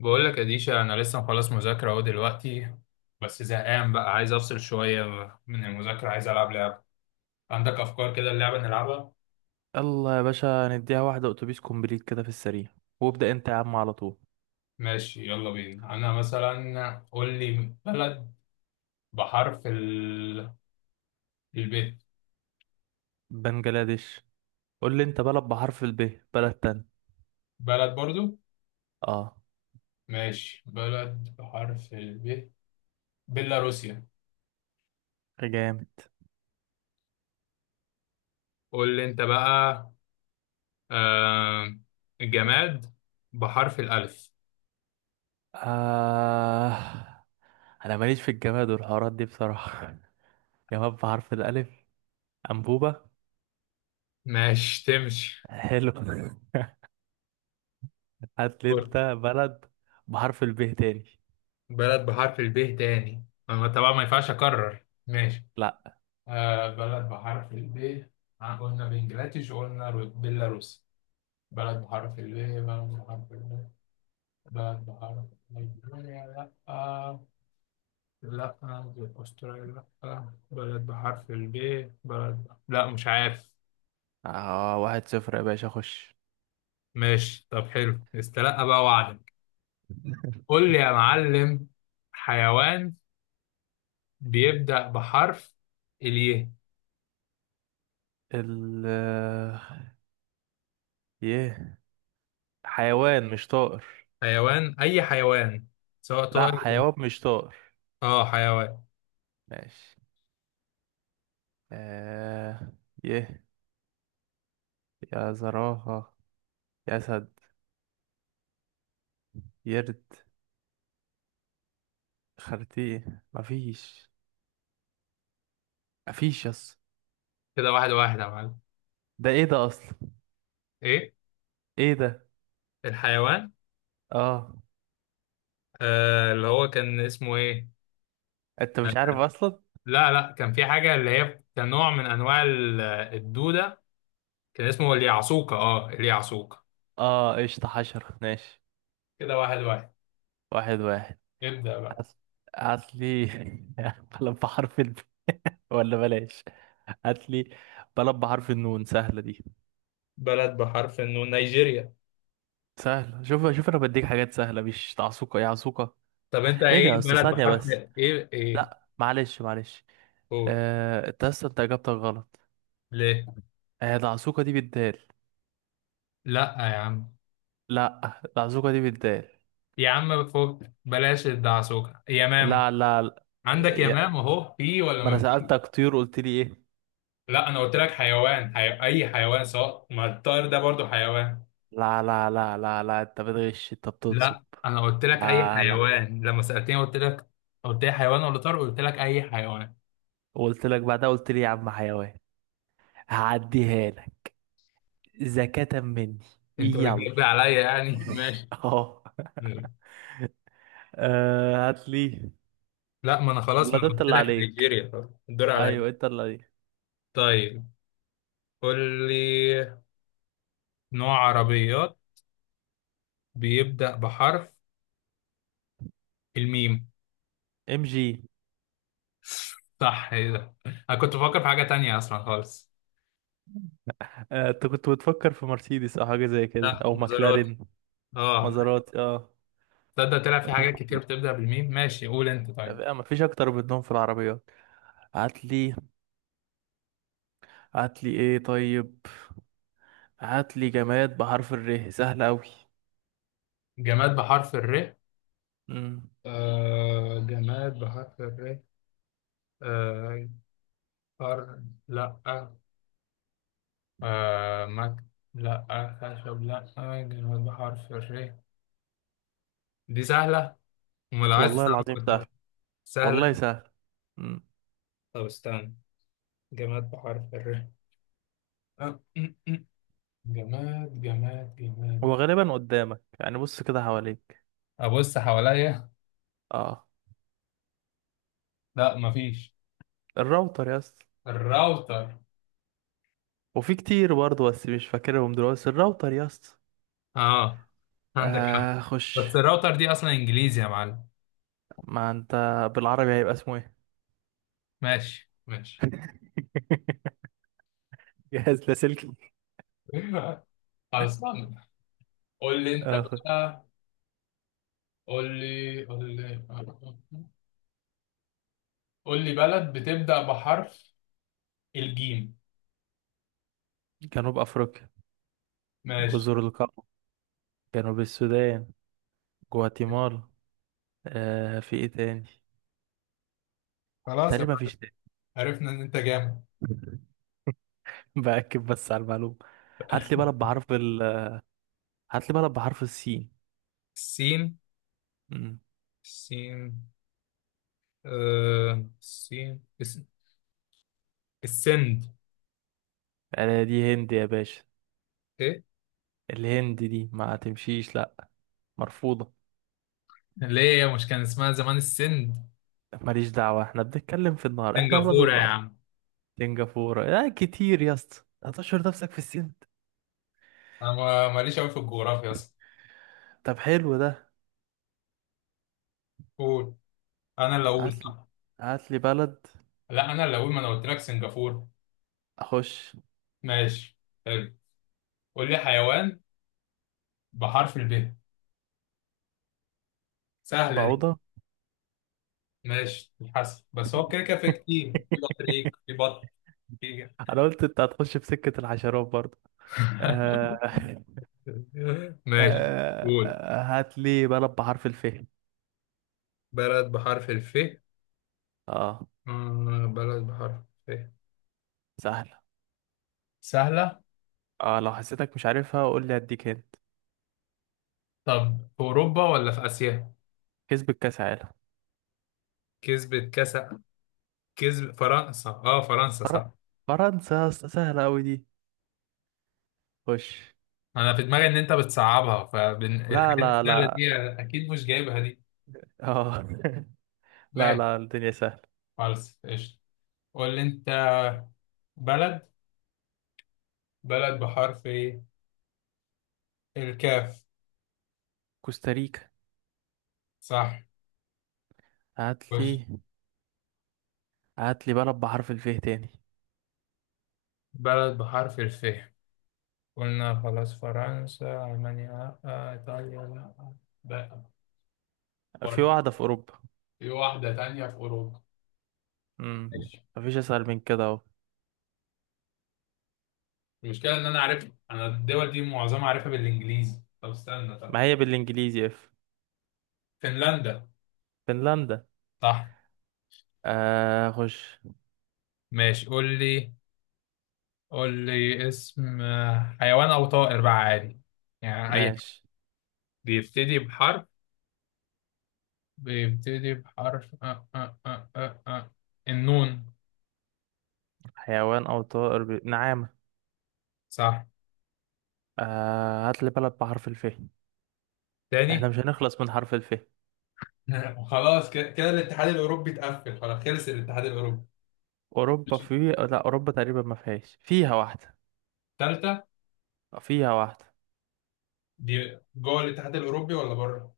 بقول لك يا ديشا، انا لسه مخلص مذاكره اهو دلوقتي. بس زهقان بقى، عايز افصل شويه من المذاكره. عايز العب لعبه. عندك افكار كده اللعبه نلعبها؟ يلا يا باشا، نديها واحدة أتوبيس كومبليت كده في السريع، وابدأ أنت يا عم على طول. ماشي يلا بينا. انا مثلا قول لي بلد بحرف الب. بنجلاديش. قول لي أنت بلد بحرف ال ب، بلد تاني. بلد برضو. آه. ماشي، بلد بحرف الب، بيلاروسيا. جامد. قول لي انت بقى. آه... جماد بحرف الالف. آه، أنا ماليش في الجماد والحوارات دي بصراحة. جماد بحرف الألف. أنبوبة. ماشي تمشي. حلو. هات لي أنت بلد بحرف ال ب تاني. بلد بحرف الب تاني. أنا طبعا ما ينفعش اكرر، ماشي. لأ. آه بلد بحرف الب. آه، قلنا بنجلاديش وقلنا بيلاروس. بلد بحرف الب، بلد بحرف الب. بلد بحرف. نيجيريا لا. آه لا. استراليا لا. بلد بحرف الب. بلد، لا مش عارف. آه، 1-0 يا باشا، خش. ماشي طب، حلو، استلقى بقى وعدك. قول لي يا معلم. حيوان بيبدأ بحرف الياء. ال يه. حيوان مش طائر. حيوان، اي حيوان، سواء لأ، طائر حيوان مش طائر. اه حيوان. ماشي. آه. يه. يا زرافة. أسد. يرد. خرتيه مفيش. مفيش يس. كده واحد واحد يا معلم. ده ايه ده أصلا؟ ايه؟ ايه ده؟ الحيوان. اه. آه اللي هو كان اسمه ايه. انت مش عارف أصلا. لا لا، كان في حاجه اللي هي كان نوع من انواع الدوده. كان اسمه اليعصوكه، اه اليعصوكه. اه، قشطة حشرة، ماشي. كده واحد واحد. واحد واحد. ابدأ بقى. أصل. أصلي. بلب بحرف ال ولا بلاش. هاتلي. بلب بحرف النون، سهلة دي. بلد بحرف انه نيجيريا. سهلة. شوف شوف، أنا بديك حاجات سهلة، مش تعصوقة يا عصوقة. طب انت ايه ده ايه، يا أسطى؟ بلد ثانية بحرف. بس. ايه ايه. لا، معلش معلش. قول. آه، انت اصلا انت اجابتك غلط. ليه. آه، العزوقة دي بالدال. لا يا عم. لا، العزوقة دي بالدال. يا عم فوق بلاش الدعسوكه، يمام. لا لا، لا. عندك يا- يمام اهو، في ولا ما انا ما. سألتك طيور، قلت لي ايه؟ لا، انا قلت لك حيوان، اي حيوان سواء ما الطائر ده برضو حيوان. لا لا لا لا لا، انت بتغش، انت بتنصب. لا، انا قلت لك اي لا لا. حيوان لما سألتني قلت لك. قلت لي حيوان ولا طائر؟ قلت لك اي حيوان. وقلت لك بعدها، قلت لي يا عم حيوان. هعديها لك. زكاة مني. انت بتجيب يلا. عليا يعني ماشي. اهو. آه، هات لي. لا، ما انا خلاص، ولا ما ده انا انت قلت اللي لك عليك. نيجيريا خلاص، الدور عليا. ايوه انت اللي عليك. طيب. قول لي نوع عربيات بيبدأ بحرف الميم. MG. صح، ايه ده، انا كنت بفكر في حاجة تانية اصلا خالص. آه، انت كنت بتفكر في مرسيدس او حاجة زي كده لا او مزارات. مكلارين. اه. مازراتي، اه. تصدق طلع في حاجات كتير بتبدأ بالميم. ماشي، قول انت طب طيب. إيه، مفيش اكتر منهم في العربيات. هاتلي. هاتلي ايه طيب. هاتلي جماد بحرف الر، سهل اوي. جماد بحرف الر. مم. آه جماد بحرف الر. آه فر، لا. آه مك، لا. خشب، لا. جماد بحرف الر، دي سهلة. امال عايز والله تصعب العظيم سهل. قدامك. سهلة. والله سهل. مم. طب استنى. جماد بحرف الر. آه، م- م. جماد جماد جماد. هو غالبا قدامك، يعني بص كده حواليك. ابص حواليا. اه لا مفيش. الراوتر يا اسطى. الراوتر. وفي كتير برضه بس مش فاكرهم دلوقتي، بس الراوتر يا اسطى. اه عندك حق. آه خش. بس الراوتر دي اصلا انجليزي يا معلم. ما انت بالعربي هيبقى اسمه ايه؟ ماشي ماشي. جهاز لاسلكي. خلاص. قول لي انت آه خش. بقى. قول لي قول لي. قول لي بلد بتبدأ بحرف الجيم. جنوب افريقيا. ماشي. جزر القمر. جنوب السودان. جواتيمالا. آه، في ايه تاني؟ خلاص يا تقريبا معلم، مفيش. عرفنا ان انت جامد. تاني. باكد بس على المعلومه. هات لي بلد بحرف ال. هات لي بلد بحرف السين. السين. امم السين. آه السين، السند. انا دي هند يا باشا. ايه؟ الهند دي ما تمشيش، لا. مرفوضه. ليه، يا مش كان اسمها زمان السند. ماليش دعوه، احنا بنتكلم في النهار، احنا اولاد سنغافورة يا النهار. عم. سنغافوره يا كتير يا اسطى، هتشهر نفسك في السين. انا ماليش قوي في الجغرافيا اصلا. طب حلو ده. قول. انا اللي اقول هات لي. صح. هات لي بلد. لا، انا اللي اقول، ما انا قلت لك سنغافورة. اخش. ماشي، حلو. قول لي حيوان بحرف الب. سهلة دي. بعوضه. ماشي الحسن، بس هو كده كده في كتير، في بطريق، في بط، في انا قلت انت هتخش في سكه الحشرات برضه. آه... ماشي. قول هات لي بلد بحرف الف. بلد بحرف الف. اه، آه بلد بحرف الف. سهل. سهلة. اه، لو حسيتك مش عارفها قول لي، اديك هنت. طب في أوروبا ولا في آسيا؟ كسبت كاس عالم. كسبت كأس. كسب فرنسا، اه فرنسا فر... صح. فرنسا يا اسطى، سهلة أوي دي. خش. أنا في دماغي إن أنت بتصعبها، لا فالحاجات لا السهلة لا. دي أكيد مش جايبها دي. اه. لا ماشي. لا، الدنيا سهلة. خلاص قشطة. قول لي أنت بلد. بلد بحرف ايه؟ الكاف. كوستاريكا. صح، هات خش. لي. هات لي بلد بحرف الفيه تاني. بلد بحرف الف. قلنا خلاص فرنسا، ألمانيا لأ، إيطاليا لأ. لا في برضه. واحدة في أوروبا. في واحدة تانية في أوروبا. امم ماشي. مفيش أسهل من كده أهو. المشكلة إن أنا عارف، أنا الدول دي معظمها عارفها بالإنجليزي. طب استنى طب. ما هي بالإنجليزي F. فنلندا. فنلندا. صح. آه خش. ماشي، قول لي. قول لي اسم، حيوان أو طائر بقى عادي، يعني أي حاجة. ماشي. بيبتدي بحرف. بيبتدي بحرف أه أه أه أه أه. آه. النون. حيوان أو طائر، نعامة. صح. آه، هات لي بلد بحرف الفيه. احنا تاني؟ مش هنخلص من حرف الف. وخلاص كده كده الاتحاد الاوروبي اتقفل، خلاص خلص الاتحاد الاوروبي. اوروبا في، لا، اوروبا تقريبا ما فيهاش، فيها واحده. الثالثه. آه، فيها واحده. دي جوه الاتحاد الاوروبي ولا بره؟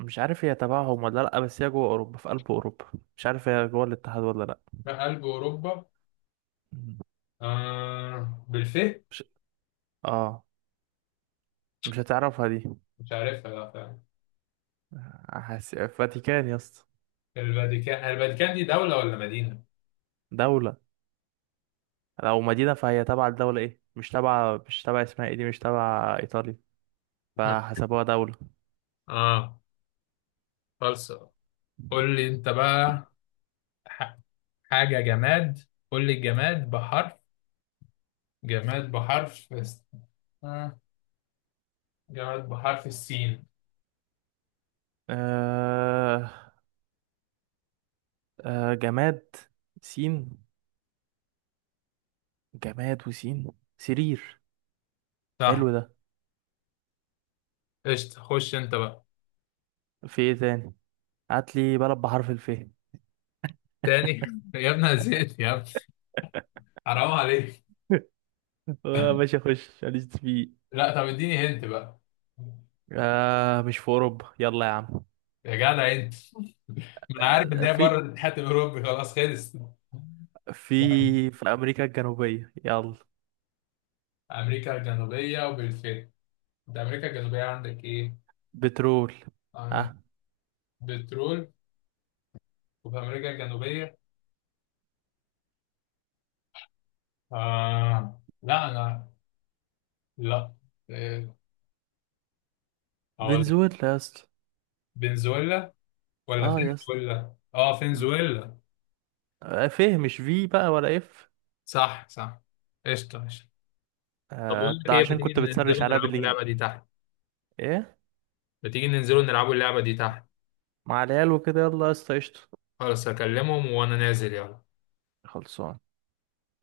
مش عارف هي تبعهم ولا لا، بس هي جوه اوروبا، في قلب اوروبا. مش عارف هي جوه الاتحاد ولا لا. لا، قلب اوروبا. مم. آه بالفه. مش. اه. مش هتعرفها دي. مش عارفها لا فعلا. فاتيكان يا اسطى. الفاتيكان. الفاتيكان دي دوله ولا مدينه؟ دوله. لو مدينه فهي تبع الدوله، ايه مش تبع اسمها ايه دي، مش تبع ايطاليا. فحسبوها دوله. اه. خلاص. قول لي انت بقى. ح- حاجه جماد. قول لي الجماد بحرف. جماد بحرف الس- آه. جماد بحرف السين. آه... جماد. سين. جماد وسين. سرير. صح، حلو ده. قشطة. خش انت بقى. في ايه تاني؟ هات لي بلد بحرف الف. تاني؟ يا ابني أنا زهقت يا ابني، حرام عليك. آه، ماشي اخش، ماليش فيه. لا طب اديني هنت بقى. آه، مش في اوروبا، يلا يا عم. يا جدع انت. ما انا عارف ان آه، هي بره الاتحاد الاوروبي خلاص خلص. في في امريكا الجنوبية، يلا. امريكا الجنوبيه، وبالفعل انت امريكا الجنوبيه عندك ايه؟ بترول. عن- اه. بترول. وفي امريكا الجنوبيه. آه لا انا. لا. إيه، هقول لك. فنزويلا يا اسطى، فنزويلا. ولا اه يا اسطى. فنزويلا، اه فنزويلا. آه، فيه مش في بقى ولا اف. صح صح. قشطه قشطه. طب آه، بقول انت لك ايه، ما عشان تيجي كنت بتسرش ننزلوا عليها نلعبوا بالانجليزي. اللعبه دي تحت؟ ايه، ما تيجي ننزلوا نلعبوا اللعبه دي تحت؟ مع العيال وكده، يلا يا اسطى، قشطة. خلاص هكلمهم وانا نازل، يلا. خلصان. يلا.